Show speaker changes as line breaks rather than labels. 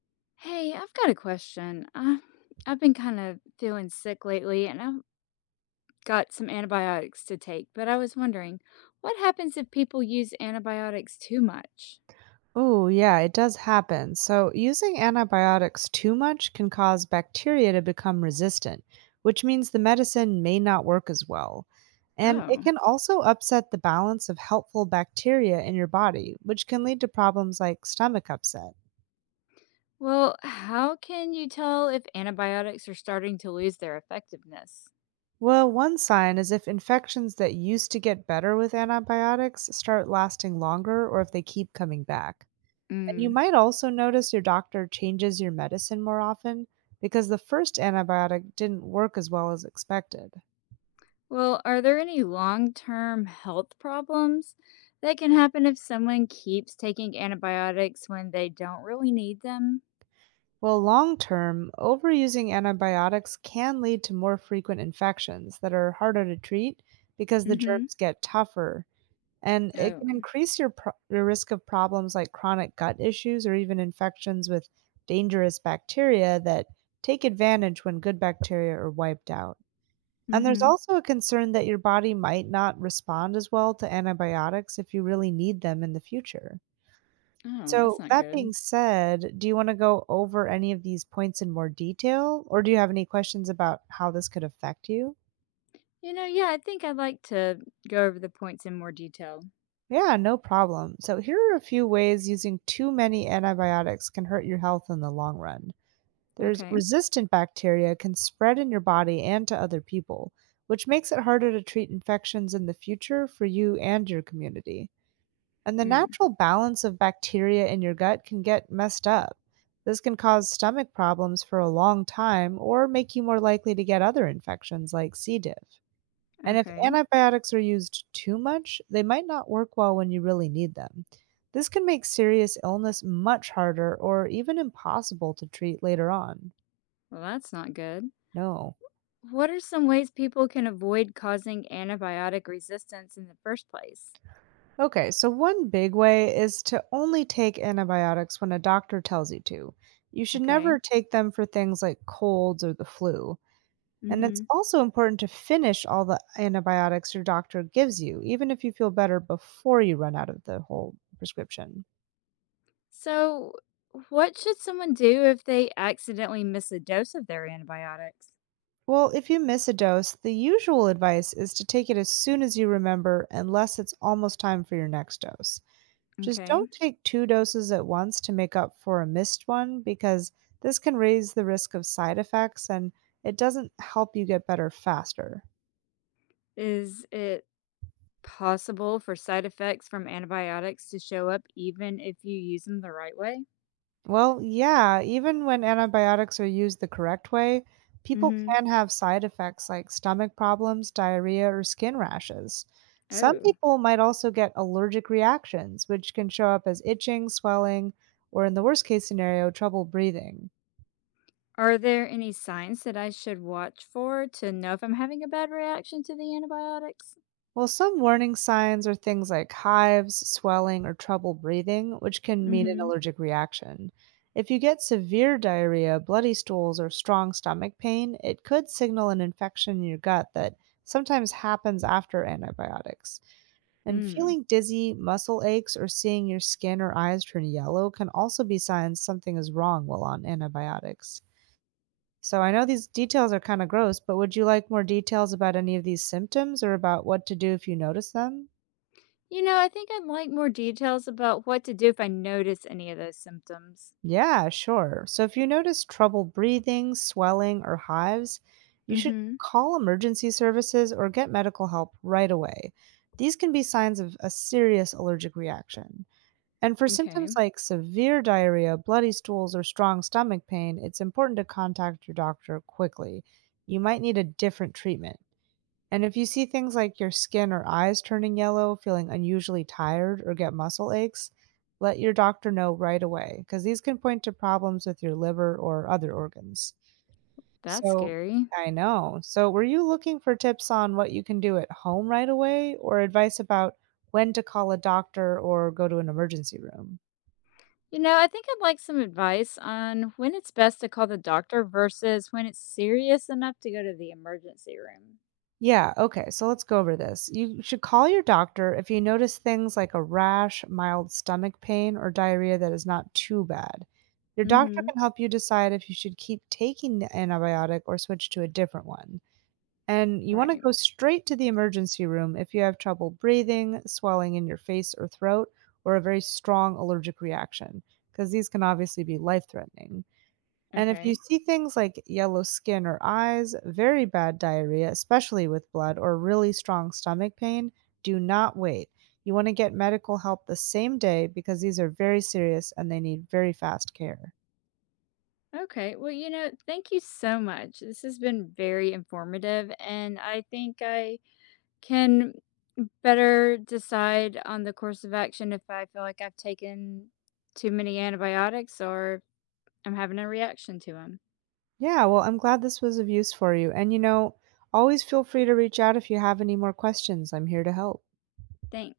Hey, I've got a question. I've been kind of feeling sick lately and I've got some antibiotics to take, but I was wondering what happens if people use antibiotics too much?
Oh, yeah, it does happen. So, using antibiotics too much can cause bacteria to become resistant, which means the medicine may not work as well. And it
Oh,
can also upset the balance of helpful bacteria in your body, which can lead to problems like stomach upset.
well, how can you tell if antibiotics are starting to lose their effectiveness?
Well, one sign is if infections that used to get better with antibiotics start lasting longer or if they keep coming back. And you
Mm.
might also notice your doctor changes your medicine more often because the first antibiotic didn't work as well as expected.
Well, are there any long term health problems that can happen if someone keeps taking antibiotics when they don't really need them?
Well, long term, overusing antibiotics can lead to more frequent infections that are harder to treat because
Mm
the
hmm.
germs get tougher. And it can
Oh.
increase your risk of problems like chronic gut issues or even infections with dangerous bacteria that take advantage when good bacteria are wiped out.
Mm
And there's
hmm.
also a concern that your body might not respond as well to antibiotics if you really need them in the future.
Oh, that's
So,
not
that
good.
being said, do you want to go over any of these points in more detail, or do you have any questions about how this could affect you?
Yeah, I think I'd like to go over the points in more detail.
Yeah, no problem. So, here are a few ways using too many antibiotics can hurt your health in the long run. There's
Okay.
resistant bacteria can spread in your body and to other people, which makes it harder to treat infections in the future for you and your community. And the
Mm,
natural balance of bacteria in your gut can get messed up. This can cause stomach problems for a long time or make you more likely to get other infections like C. diff. And if
okay.
antibiotics are used too much, they might not work well when you really need them. This can make serious illness much harder or even impossible to treat later on.
Well, that's not good.
No.
What are some ways people can avoid causing antibiotic resistance in the first place?
Okay, so one big way is to only take antibiotics when a doctor tells you to. You should
Okay.
never take them for things like colds or the flu. And it's
Mm-hmm.
also important to finish all the antibiotics your doctor gives you, even if you feel better before you run out of the whole prescription.
So, what should someone do if they accidentally miss a dose of their antibiotics?
Well, if you miss a dose, the usual advice is to take it as soon as you remember, unless it's almost time for your next dose. Just
Okay.
don't take two doses at once to make up for a missed one because this can raise the risk of side effects and it doesn't help you get better faster.
Is it possible for side effects from antibiotics to show up even if you use them the right way?
Well, yeah, even when antibiotics are used the correct way, people
Mm-hmm.
can have side effects like stomach problems, diarrhea, or skin rashes. Some
Oh.
people might also get allergic reactions, which can show up as itching, swelling, or in the worst case scenario, trouble breathing.
Are there any signs that I should watch for to know if I'm having a bad reaction to the antibiotics?
Well, some warning signs are things like hives, swelling, or trouble breathing, which can mean an
Mhm.
allergic reaction. If you get severe diarrhea, bloody stools, or strong stomach pain, it could signal an infection in your gut that sometimes happens after antibiotics. And
Mm.
feeling dizzy, muscle aches, or seeing your skin or eyes turn yellow can also be signs something is wrong while on antibiotics. So I know these details are kind of gross, but would you like more details about any of these symptoms or about what to do if you notice them?
I think I'd like more details about what to do if I notice any of those symptoms.
Yeah, sure. So if you notice trouble breathing, swelling, or hives, you should
Mhm.
call emergency services or get medical help right away. These can be signs of a serious allergic reaction. And for
Okay.
symptoms like severe diarrhea, bloody stools, or strong stomach pain, it's important to contact your doctor quickly. You might need a different treatment. And if you see things like your skin or eyes turning yellow, feeling unusually tired, or get muscle aches, let your doctor know right away because these can point to problems with your liver or other organs.
That's
So,
scary.
I know. So, were you looking for tips on what you can do at home right away or advice about when to call a doctor or go to an emergency room?
I think I'd like some advice on when it's best to call the doctor versus when it's serious enough to go to the emergency room.
Yeah, okay, so let's go over this. You should call your doctor if you notice things like a rash, mild stomach pain, or diarrhea that is not too bad. Your doctor
Mhm.
can help you decide if you should keep taking the antibiotic or switch to a different one. And you want to
Right.
go straight to the emergency room if you have trouble breathing, swelling in your face or throat, or a very strong allergic reaction, because these can obviously be life threatening. And if you
Okay.
see things like yellow skin or eyes, very bad diarrhea, especially with blood, or really strong stomach pain, do not wait. You want to get medical help the same day because these are very serious and they need very fast care.
Okay. Well, you know, thank you so much. This has been very informative, and I think I can better decide on the course of action if I feel like I've taken too many antibiotics or I'm having a reaction to them.
Yeah, well, I'm glad this was of use for you. And you know, always feel free to reach out if you have any more questions. I'm here to help.
Thanks.